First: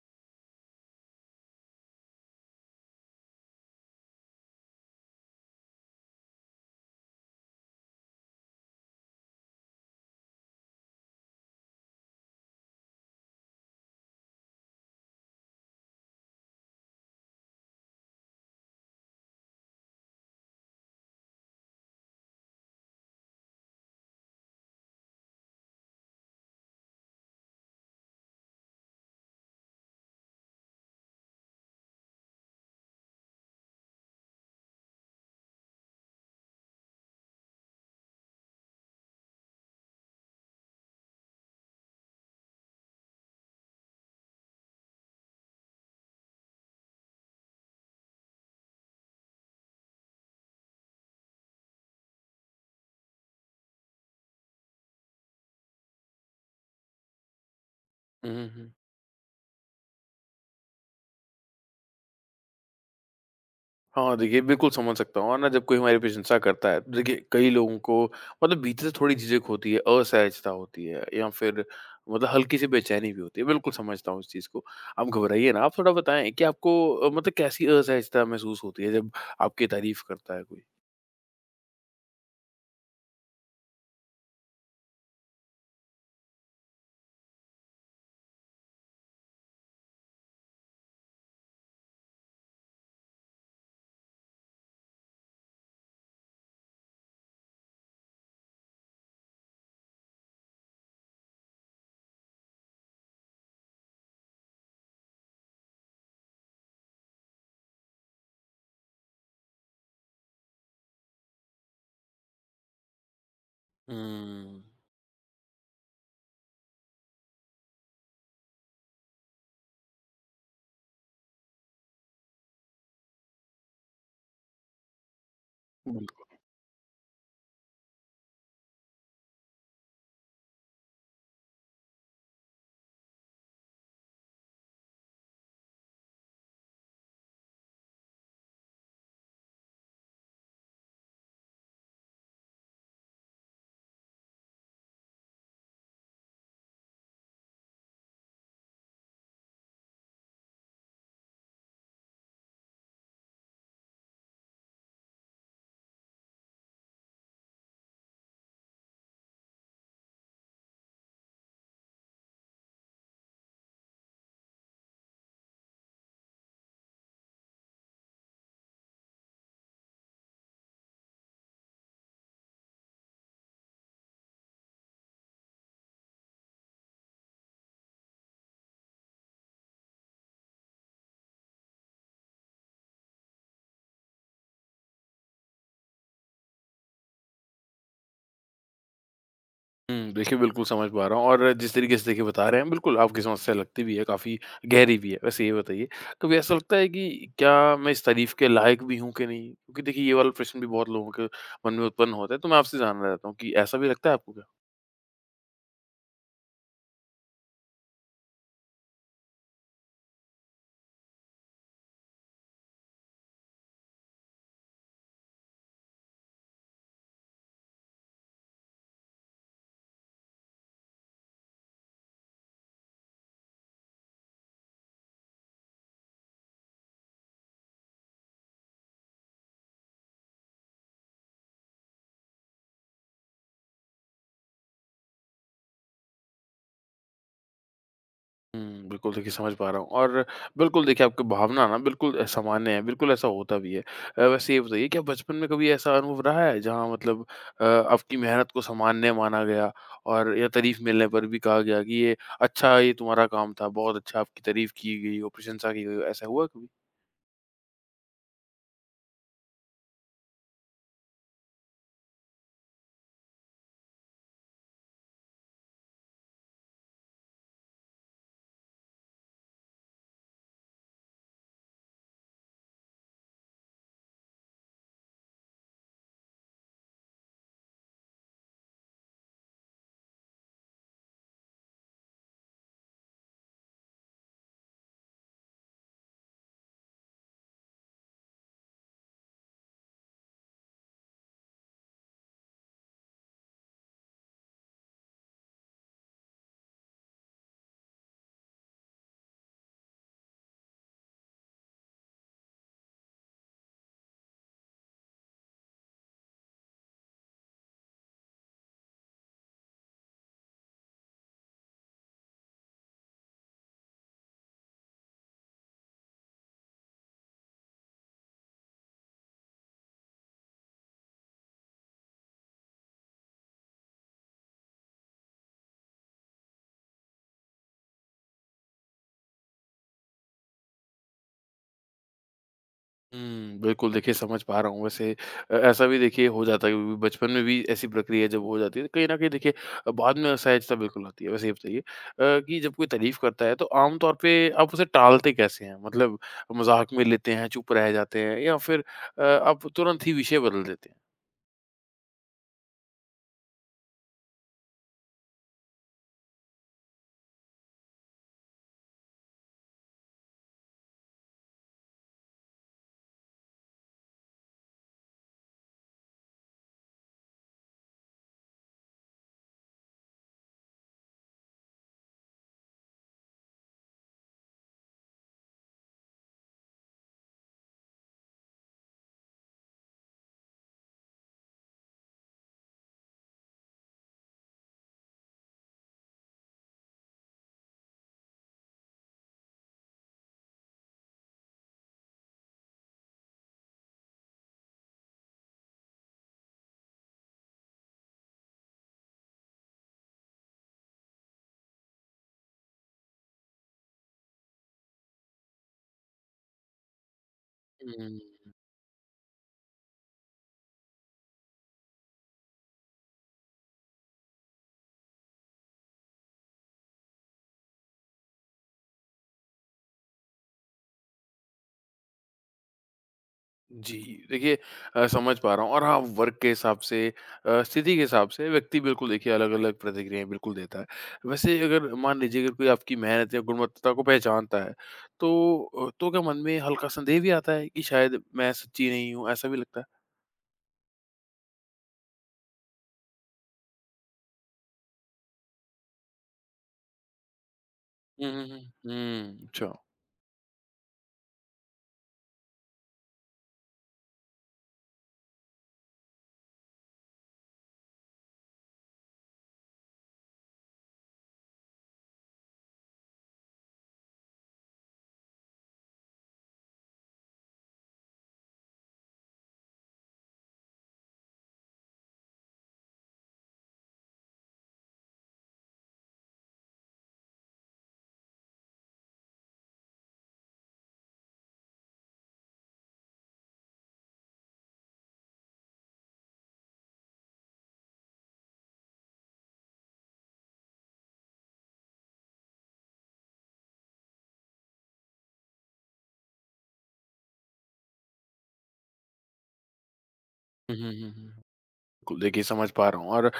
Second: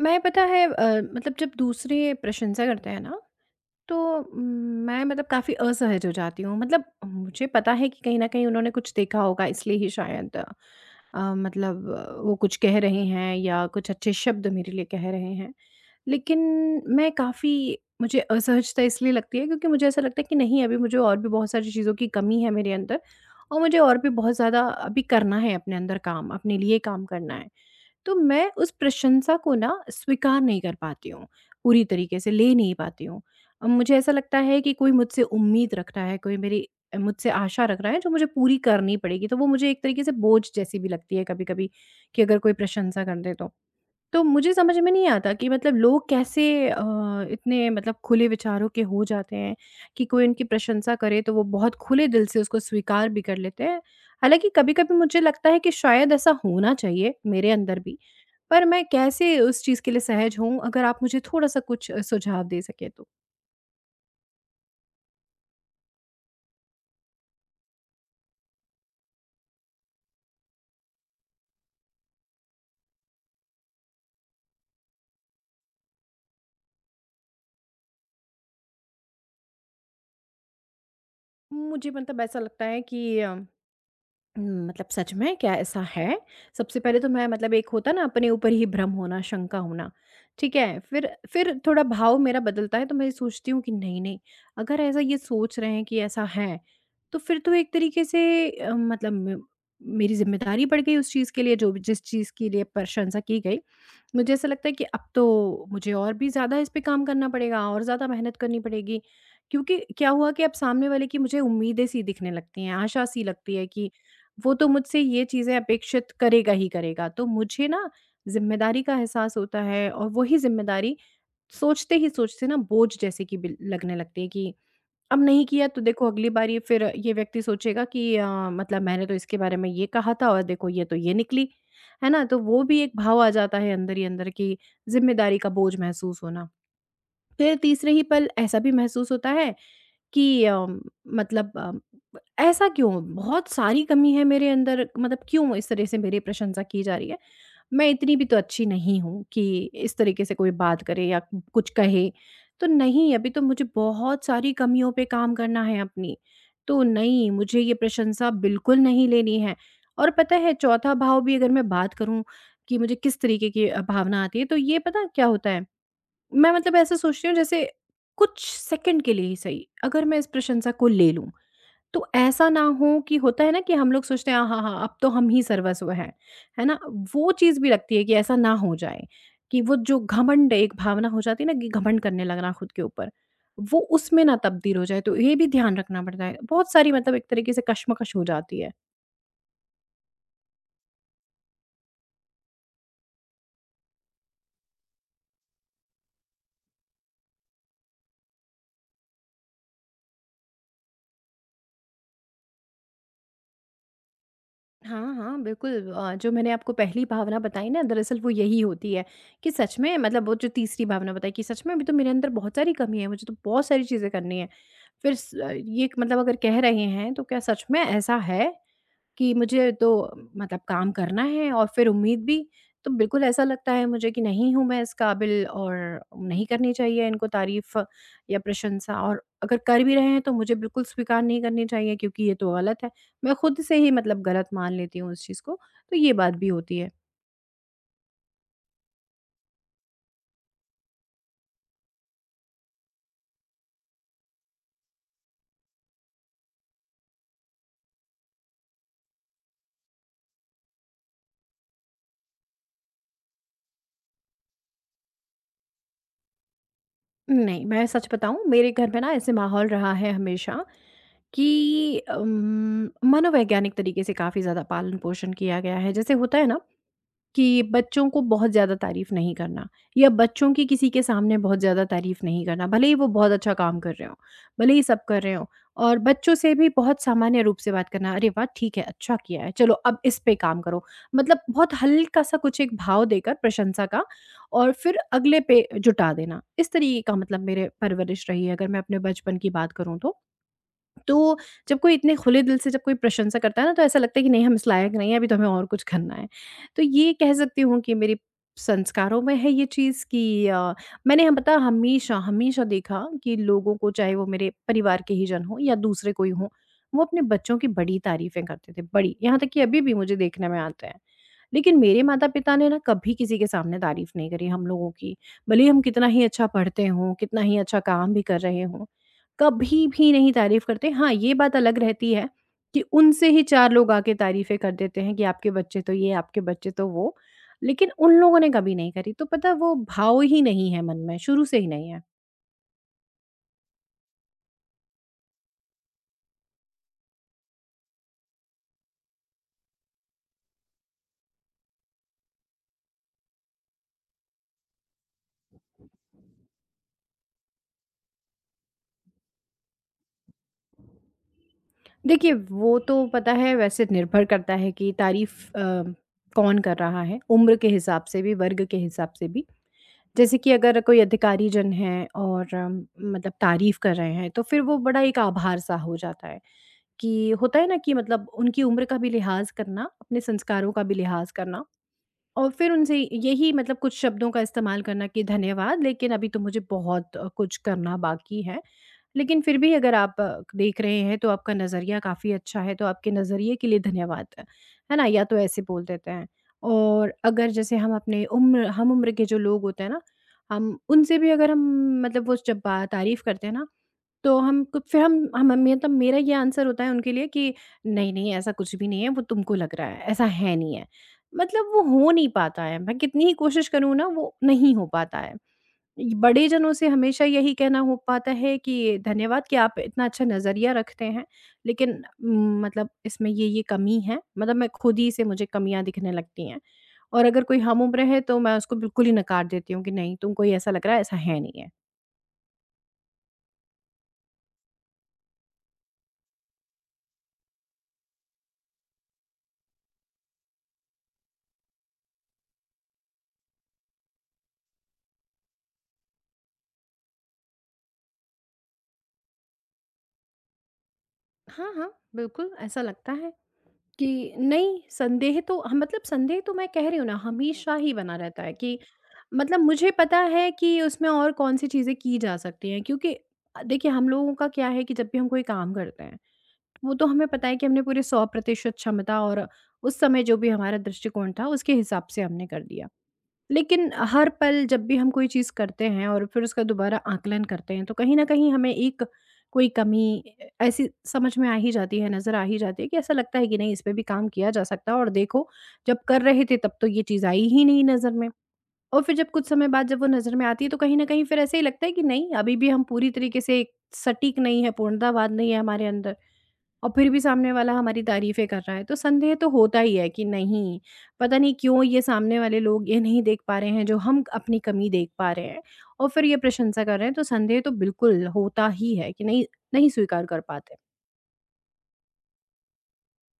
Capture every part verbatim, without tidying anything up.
मैं पता है अ, मतलब जब दूसरे प्रशंसा करते हैं ना तो म, मैं मतलब काफ़ी असहज हो जाती हूँ। मतलब मुझे पता है कि कहीं ना कहीं उन्होंने कुछ देखा होगा, इसलिए ही शायद अ, मतलब अ, वो कुछ कह रहे हैं या कुछ अच्छे शब्द मेरे लिए कह रहे हैं। लेकिन मैं काफ़ी मुझे असहजता इसलिए लगती है क्योंकि मुझे ऐसा लगता है कि नहीं, अभी मुझे और भी बहुत सारी चीज़ों की कमी है मेरे अंदर, और मुझे और भी बहुत ज़्यादा अभी करना है, अपने अंदर काम, अपने लिए काम करना है। तो मैं उस प्रशंसा को ना स्वीकार नहीं कर पाती हूँ, पूरी तरीके से ले नहीं पाती हूँ। अ, मुझे ऐसा लगता है कि कोई मुझसे उम्मीद रख रहा है, कोई मेरी अ, मुझसे आशा रख रहा है जो मुझे पूरी करनी पड़ेगी, तो वो मुझे एक तरीके से बोझ जैसी भी लगती है कभी-कभी, कि अगर कोई प्रशंसा कर दे तो। तो मुझे समझ में नहीं आता कि मतलब लोग कैसे अ, इतने मतलब खुले विचारों के हो जाते हैं कि कोई उनकी प्रशंसा करे तो वो बहुत खुले दिल से उसको स्वीकार भी कर लेते हैं। हालाँकि कभी-कभी मुझे लगता है कि शायद ऐसा होना चाहिए मेरे अंदर भी, हुँ, हुँ, पर हुँ। मैं कैसे उस चीज़ के लिए सहज हूँ? अगर आप मुझे थोड़ा-सा कुछ अ, सुझाव दे सकें तो। हाँ, देखिए बिल्कुल समझ सकता हूँ और ना जब कोई हमारी प्रशंसा करता है तो देखिए कई लोगों को मतलब भीतर से थोड़ी झिझक होती है, असहजता होती है या फिर मतलब हल्की-सी बेचैनी भी होती है। बिल्कुल समझता हूँ इस चीज़ को। आप घबराइए ना, आप थोड़ा बताएँ कि आपको अ, मतलब कैसी असहजता महसूस होती है जब आपकी तारीफ़ करता है कोई? मुझे मतलब ऐसा लगता है कि अ हुँ, मतलब सच में? क्या ऐसा है? सबसे पहले तो मैं मतलब, एक होता है ना अपने ऊपर ही भ्रम होना, शंका होना, ठीक है? फिर फिर थोड़ा भाव मेरा बदलता है तो मैं ये सोचती हूँ कि नहीं-नहीं, अगर ऐसा ये सोच रहे हैं कि ऐसा है, तो फिर तो एक तरीके से अ, मतलब मे- मेरी ज़िम्मेदारी बढ़ गई उस चीज़ के लिए, जो भी- जिस चीज़ के लिए प्रशंसा की गई। मुझे ऐसा लगता है कि अब तो मुझे और भी ज़्यादा इस पे काम करना पड़ेगा, और ज़्यादा मेहनत करनी पड़ेगी। क्योंकि क्या हुआ कि अब सामने वाले की मुझे उम्मीदें सी दिखने लगती हैं, आशा सी लगती है कि वो हुँ। तो मुझसे ये चीज़ें अपेक्षित करेगा ही करेगा। तो मुझे ना ज़िम्मेदारी का एहसास होता है, और वही ज़िम्मेदारी सोचते ही सोचते ना बोझ जैसे कि बिल लगने लगती है, कि अब नहीं किया तो देखो, अगली बारी फिर ये व्यक्ति सोचेगा कि अ, मतलब मैंने तो इसके बारे में ये कहा था, और देखो ये तो ये निकली, है ना? तो वो भी एक भाव आ जाता है अंदर ही अंदर कि ज़िम्मेदारी का बोझ महसूस होना। फिर तीसरे ही पल ऐसा भी महसूस होता है कि अ, मतलब अ, ऐसा क्यों? बहुत सारी कमी है मेरे अंदर, मतलब क्यों इस तरह से मेरी प्रशंसा की जा रही है? मैं इतनी भी तो अच्छी नहीं हूँ कि इस तरीके से कोई बात करे या कुछ कहे। तो नहीं, अभी तो मुझे बहुत सारी कमियों पे काम करना है अपनी। तो नहीं, मुझे ये प्रशंसा बिल्कुल नहीं लेनी है। और पता है, चौथा भाव भी अगर मैं बात करूँ कि मुझे किस तरीके की अ, भावना आती है, तो ये पता है क्या होता है? मैं मतलब ऐसा सोचती हूँ, जैसे कुछ सेकंड के लिए ही सही, अगर मैं इस प्रशंसा को ले लूँ। तो ऐसा ना हो कि, होता है ना कि हम लोग सोचते हैं हाँ हाँ हाँ, अब तो हम ही सर्वस्व हैं, है ना, वो चीज़ भी लगती है, कि ऐसा ना हो जाए कि वो जो घमंड एक भावना हो जाती है ना, कि घमंड करने लगना खुद के ऊपर, वो उसमें ना तब्दील हो जाए। तो ये भी ध्यान रखना पड़ता है, बहुत सारी मतलब एक तरीके से कश्मकश हो जाती है। हुँ, देखिए बिल्कुल समझ पा रहा हूँ और जिस तरीके से देखिए बता रहे हैं बिल्कुल आपकी समस्या लगती भी है, काफ़ी गहरी भी है। वैसे ये बताइए, कभी ऐसा लगता है कि क्या मैं इस तारीफ़ के लायक भी हूँ कि नहीं? क्योंकि देखिए ये वाला प्रश्न भी बहुत लोगों के मन में उत्पन्न होता है, तो मैं आपसे जानना चाहता हूँ कि ऐसा भी लगता है आपको? हाँ, हाँ, बिल्कुल, अ, जो मैंने आपको पहली भावना बताई ना, दरअसल वो यही होती है, कि सच में, मतलब वो जो तीसरी भावना बताई, कि सच में अभी तो मेरे अंदर बहुत सारी कमी है, मुझे तो बहुत सारी चीज़ें करनी है। फिर स अ, ये एक, मतलब अगर कह रहे हैं तो क्या सच में ऐसा है? कि मुझे तो मतलब काम करना है, और फिर उम्मीद भी, तो बिल्कुल ऐसा लगता है मुझे कि नहीं हूँ मैं इस काबिल, और नहीं करनी चाहिए इनको तारीफ़ या प्रशंसा, और अगर कर भी रहे हैं तो मुझे बिल्कुल स्वीकार नहीं करनी चाहिए क्योंकि ये तो गलत है। मैं खुद से ही मतलब गलत मान लेती हूँ इस चीज़ को, तो ये बात भी होती है। हुँ, बिल्कुल देखिए समझ पा रहा हूँ और बिल्कुल देखिए आपकी भावना ना बिल्कुल सामान्य है, बिल्कुल ऐसा होता भी है। अ, वैसे ये बताइए क्या बचपन में कभी ऐसा अनुभव रहा है जहाँ मतलब अ, आपकी मेहनत को सामान्य माना गया और या तारीफ़ मिलने पर भी कहा गया कि ये अच्छा ये तुम्हारा काम था, बहुत अच्छा आपकी तारीफ़ की गई हो, प्रशंसा की गई हो, ऐसा हुआ कभी? नहीं, मैं सच बताऊँ, मेरे घर में ना ऐसे माहौल रहा है हमेशा, कि अम, मनोवैज्ञानिक तरीके से काफ़ी ज़्यादा पालन-पोषण किया गया है। जैसे होता है ना कि बच्चों को बहुत ज़्यादा तारीफ़ नहीं करना, या बच्चों की किसी के सामने बहुत ज़्यादा तारीफ़ नहीं करना, भले ही वो बहुत अच्छा काम कर रहे हों, भले ही सब कर रहे हों। और बच्चों से भी बहुत सामान्य रूप से बात करना, "अरे वाह! ठीक है, अच्छा किया है, चलो अब इस पे काम करो।" मतलब बहुत हल्का-सा कुछ एक भाव देकर प्रशंसा का, और फिर अगले पे जुटा देना। इस तरीके का मतलब मेरे परवरिश रही है, अगर मैं अपने बचपन की बात करूँ तो। तो जब कोई इतने खुले दिल से जब कोई प्रशंसा करता है ना, तो ऐसा लगता है कि नहीं, हम इस लायक नहीं है, अभी तो हमें और कुछ करना है। तो ये कह सकती हूँ कि मेरे संस्कारों में है ये चीज़ कि अ, मैंने हम पता, हमेशा, हमेशा देखा कि लोगों को, चाहे वो मेरे परिवार के ही जन हों या दूसरे कोई हों, वो अपने बच्चों की बड़ी तारीफ़ें करते थे, बड़ी। यहाँ तक कि अभी भी मुझे देखने में आते हैं। लेकिन मेरे माता-पिता ने ना कभी किसी के सामने तारीफ़ नहीं करी हम लोगों की। भले ही हम कितना ही अच्छा पढ़ते हों, कितना ही अच्छा काम भी कर रहे हों, कभी भी नहीं तारीफ़ करते। हाँ, ये बात अलग रहती है कि उनसे ही चार लोग आके तारीफ़ें कर देते हैं कि आपके बच्चे तो ये, आपके बच्चे तो वो। लेकिन उन लोगों ने कभी नहीं करी, तो पता है, वो भाव ही नहीं है मन में, शुरू से ही नहीं है। हुँ, बिल्कुल देखिए समझ पा रहा हूँ वैसे अ, ऐसा भी देखिए हो जाता है क्योंकि बचपन में भी ऐसी प्रक्रिया जब हो जाती है तो कहीं न कहीं देखिए अ, बाद में असहजता बिल्कुल आती है। वैसे ये बताइए अ, कि जब कोई तारीफ़ करता है तो आम तौर पे आप उसे टालते कैसे हैं? मतलब मज़ाक में लेते हैं, चुप रह जाते हैं या फिर अ, आप तुरंत ही विषय बदल देते हैं? देखिए, वो तो पता है वैसे, निर्भर करता है कि तारीफ़ अ, कौन कर रहा है, उम्र के हिसाब से भी, वर्ग के हिसाब से भी। जैसे कि अगर कोई अधिकारी जन है, और अम, मतलब तारीफ़ कर रहे हैं, तो फिर वो बड़ा एक आभार-सा हो जाता है, कि होता है ना कि मतलब उनकी उम्र का भी लिहाज़ करना, अपने संस्कारों का भी लिहाज़ करना। और फिर उनसे यही मतलब कुछ शब्दों का इस्तेमाल करना, कि धन्यवाद, लेकिन अभी तो मुझे बहुत अ, कुछ करना बाकी है। लेकिन फिर भी अगर आप अ, देख रहे हैं, तो आपका नज़रिया काफ़ी अच्छा है, तो आपके नज़रिए के लिए धन्यवाद। है ना? या तो ऐसे बोल देते हैं। और अगर जैसे हम अपने उम्र, हम उम्र के जो लोग होते हैं ना, हम उनसे भी अगर हम मतलब, वो जब बा तारीफ़ करते हैं ना, तो हम क फिर हम हम हम- मतलब मेरा ये आंसर होता है उनके लिए, कि नहीं, नहीं ऐसा कुछ भी नहीं है, वो तुमको लग रहा है, ऐसा है नहीं है। मतलब वो हो नहीं पाता है, मैं कितनी ही कोशिश करूँ ना, वो नहीं हो पाता है। इ बड़े जनों से हमेशा यही कहना हो हुँ। पाता है कि धन्यवाद, कि आप इतना अच्छा नज़रिया रखते हैं, लेकिन उम, मतलब इसमें ये-ये कमी है, मतलब मैं खुद ही से मुझे कमियाँ दिखने लगती हैं। और अगर कोई हम उम्र है, तो मैं उसको बिल्कुल ही नकार देती हूँ कि नहीं, तुमको ही ऐसा लग रहा है, ऐसा है नहीं है। जी, देखिए अ, समझ पा रहा हूँ और हाँ, वर्क के हिसाब से अ, स्थिति के हिसाब से व्यक्ति बिल्कुल देखिए अलग-अलग प्रतिक्रियाएँ बिल्कुल देता है। वैसे अगर मान लीजिए अगर कोई आपकी मेहनत या गुणवत्ता को पहचानता है, तो अ, तो क्या मन में हल्का संदेह भी आता है कि शायद मैं सच्ची नहीं हूँ, ऐसा भी लगता है? हाँ, हाँ, बिल्कुल ऐसा लगता है कि नहीं, संदेह तो ह मतलब संदेह तो मैं कह रही हूँ ना, हमेशा ही बना हुँ, रहता हुँ, है हुँ। कि, हुँ, मतलब अच्छा। मुझे पता है कि उसमें और कौन-सी चीज़ें की जा सकती हैं, क्योंकि अ, देखिए, हम लोगों का क्या है कि जब भी हम कोई काम करते हैं, वो तो हमें पता है कि हमने पूरे सौ प्रतिशत क्षमता, और उस समय जो भी हमारा दृष्टिकोण था, उसके हिसाब से हमने कर दिया। लेकिन हर पल जब भी हम कोई चीज़ करते हैं, और फिर उसका दोबारा आकलन करते हैं, तो कहीं न कहीं हमें एक कोई कमी अ, ऐसी समझ में आ ही जाती है, नज़र आ ही जाती है, कि ऐसा लगता है कि नहीं, इस पे भी काम किया जा सकता है। और देखो, जब कर रहे थे तब तो ये चीज़ आई ही नहीं नज़र में। और फिर जब कुछ समय बाद जब वो नज़र में आती है, तो कहीं न कहीं फिर ऐसे ही लगता है कि नहीं, अभी भी हम पूरी तरीके से एक सटीक नहीं है, पूर्णतावाद नहीं है हमारे अंदर, और फिर भी सामने वाला हमारी तारीफ़ें कर रहा है। तो संदेह तो होता ही है कि नहीं, पता नहीं क्यों ये सामने वाले लोग ये नहीं देख पा रहे हैं, जो हम अपनी कमी देख पा रहे हैं, और फिर ये प्रशंसा कर रहे हैं, तो संदेह तो बिल्कुल होता ही है कि नहीं, नहीं स्वीकार कर हुँ, पाते। हुँ, हुँ, हुँ। बिल्कुल, देखिए समझ पा रहा हूँ और अ,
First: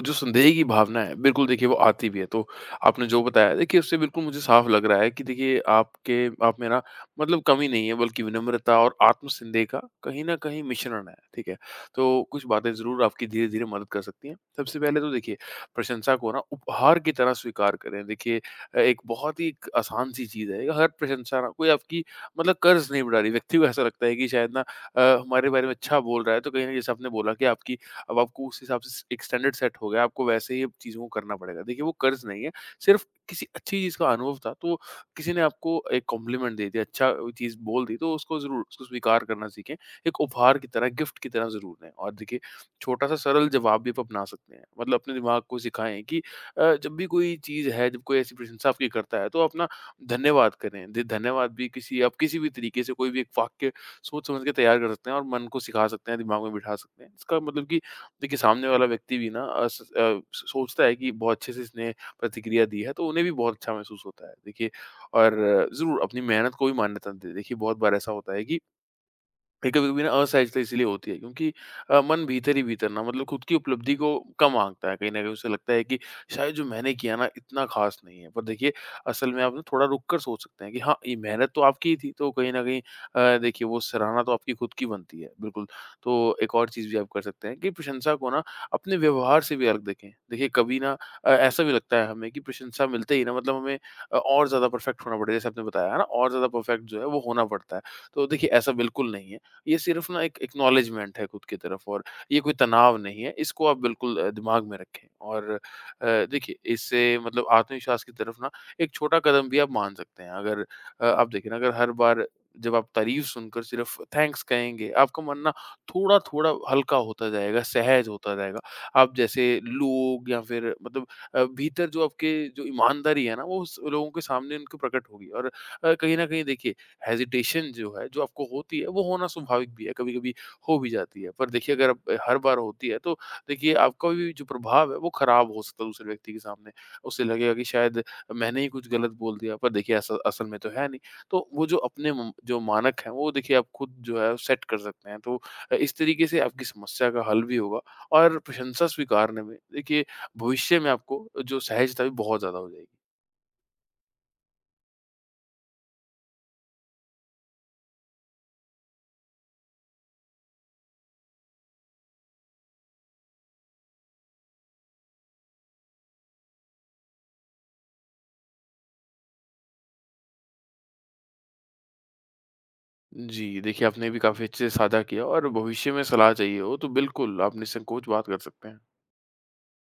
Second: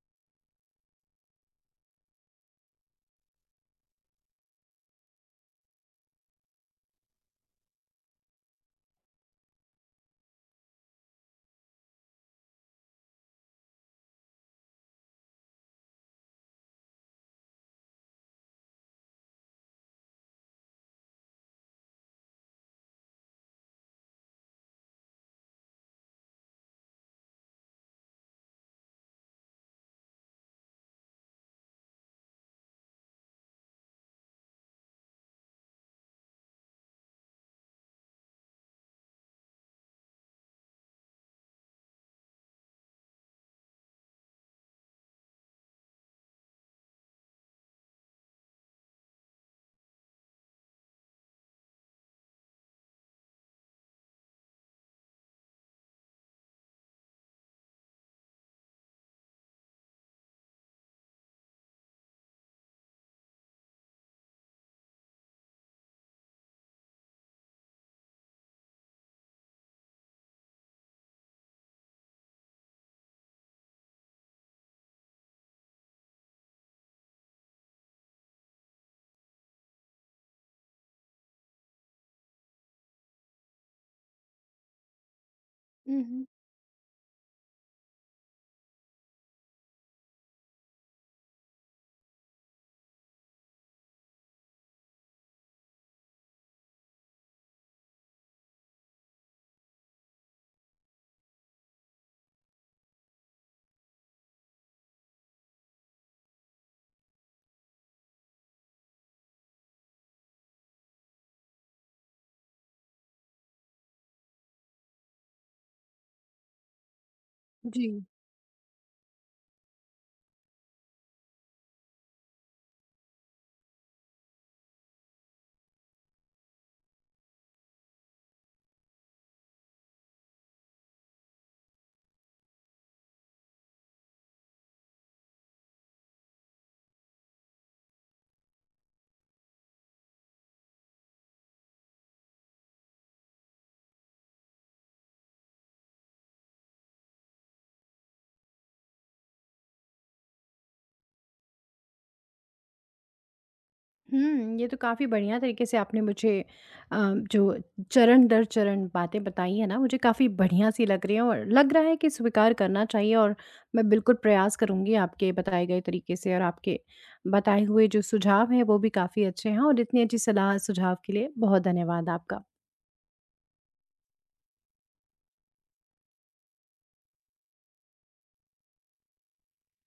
जो संदेह की भावना है बिल्कुल देखिए वो आती भी है। तो आपने जो बताया देखिए उससे बिल्कुल मुझे साफ लग रहा है कि देखिए आपके आप में ना मतलब कमी नहीं है बल्कि विनम्रता और आत्म-संदेह का कहीं न कहीं मिश्रण है, ठीक है? तो कुछ बातें ज़रूर आपकी धीरे-धीरे मदद कर सकती हैं। सबसे पहले तो देखिए प्रशंसा को ना उपहार की तरह स्वीकार करें। देखिए अ, एक बहुत ही एक आसान-सी चीज़ है। हर प्रशंसा ना कोई आपकी मतलब कर्ज़ नहीं बढ़ा रही। व्यक्ति को ऐसा लगता है कि शायद ना अ, हमारे बारे में अच्छा बोल रहा है तो कहीं न कहीं जैसे आपने बोला कि आपकी अब आपको उस हिसाब से एक स्टैंडर्ड सेट हो गया, आपको वैसे ही अब चीज़ों को करना पड़ेगा। देखिए वो कर्ज़ नहीं है, सिर्फ़ किसी अच्छी चीज़ का अनुभव था, तो किसी ने आपको एक कॉम्प्लीमेंट दे दिया, अच्छा वो चीज़ बोल दी, तो उसको ज़रूर उसको स्वीकार करना सीखें। एक उपहार की तरह, गिफ्ट की तरह ज़रूर लें और देखिए छोटा-सा सरल जवाब भी आप अपना सकते हैं। मतलब अपने दिमाग को सिखाएँ कि अ, जब भी कोई चीज़ है, जब कोई ऐसी प्रशंसा आपकी करता है, तो अपना धन्यवाद करें। दि धन्यवाद भी किसी आप किसी भी तरीके से कोई भी एक वाक्य सोच-समझ के तैयार कर सकते हैं और मन को सिखा सकते हैं, दिमाग में बिठा सकते हैं। इसका मतलब कि देखिए सामने वाला व्यक्ति भी ना अ, स अ, सोचता है कि बहुत अच्छे से इसने प्रतिक्रिया दी है, तो उन्हें भी बहुत अच्छा महसूस होता है। देखिए और ज़रूर अपनी मेहनत को भी मान्यता दें। देखिए बहुत बार ऐसा होता है कि ये कभी-कभी ना असहजता इसलिए होती है क्योंकि अ, मन भीतर ही भीतर ना मतलब खुद की उपलब्धि को कम आंकता है। कहीं न कहीं उसे लगता है कि शायद जो मैंने किया ना इतना ख़ास नहीं है। पर देखिए असल में आप ना थोड़ा रुक कर सोच सकते हैं कि हाँ, ये मेहनत तो आपकी ही थी तो कहीं न कहीं अ, देखिए वो सराहना तो आपकी खुद की बनती है। बिल्कुल, हुँ, हुँ। तो एक और चीज़ भी आप कर सकते हैं कि प्रशंसा को ना अपने व्यवहार से भी अलग देखें। देखिए कभी ना अ, ऐसा भी लगता है हमें कि प्रशंसा मिलते ही ना मतलब हमें अ, और ज़्यादा परफ़ेक्ट होना पड़ेगा जैसे आपने बताया है ना और ज़्यादा परफ़ेक्ट जो है वो होना पड़ता है। तो देखिए ऐसा बिल्कुल नहीं है। ये सिर्फ़ ना एक एक्नॉलेजमेंट है खुद की तरफ और ये कोई तनाव नहीं है। इसको आप बिल्कुल अ, दिमाग में रखें और अ, देखिए इससे मतलब आत्मविश्वास की तरफ ना एक छोटा कदम भी आप मान सकते हैं। अगर अ, आप देखें ना अगर हर बार जब आप तारीफ़ सुनकर सिर्फ़ थैंक्स कहेंगे, आपका मन ना थोड़ा-थोड़ा हल्का होता जाएगा, जी। सहज होता जाएगा। आप जैसे लोग या फिर मतलब अ, भीतर जो आपके जो ईमानदारी है ना वो स लोगों के सामने उनकी प्रकट होगी और अ, कहीं न कहीं देखिए हेजिटेशन जो है, जो आपको होती है, वो होना स्वाभाविक भी है, कभी-कभी हो भी जाती है। पर देखिए अगर अब हर बार होती है, तो देखिए आपका भी जो प्रभाव है, वो खराब हो सकता है दूसरे व्यक्ति के सामने। उसे लगेगा कि शायद मैंने ही कुछ गलत बोल दिया, पर देखिए ऐसा असल में तो है नहीं। तो वो जो अपने म जो मानक हैं, वो देखिए आप खुद जो है सेट कर सकते हैं। तो अ, इस तरीके से आपकी समस्या का हल भी होगा और प्रशंसा स्वीकारने में देखिए भविष्य में आपको जो सहजता है, बहुत ज़्यादा हो जाएगी। हुँ, ये तो काफ़ी बढ़िया तरीके से आपने मुझे अ, जो चरण दर चरण बातें बताई हैं ना, मुझे काफ़ी बढ़िया-सी लग रही हैं, और लग रहा है कि स्वीकार करना चाहिए। और मैं बिल्कुल प्रयास करूँगी आपके बताए गए तरीके से, और आपके बताए हुए जो सुझाव हैं, वो भी काफ़ी अच्छे हैं, और इतनी अच्छी सलाह सुझाव के लिए बहुत धन्यवाद आपका। जी, देखिए आपने भी काफ़ी अच्छे से साझा किया और भविष्य में सलाह चाहिए हो तो बिल्कुल आप निसंकोच बात कर सकते हैं।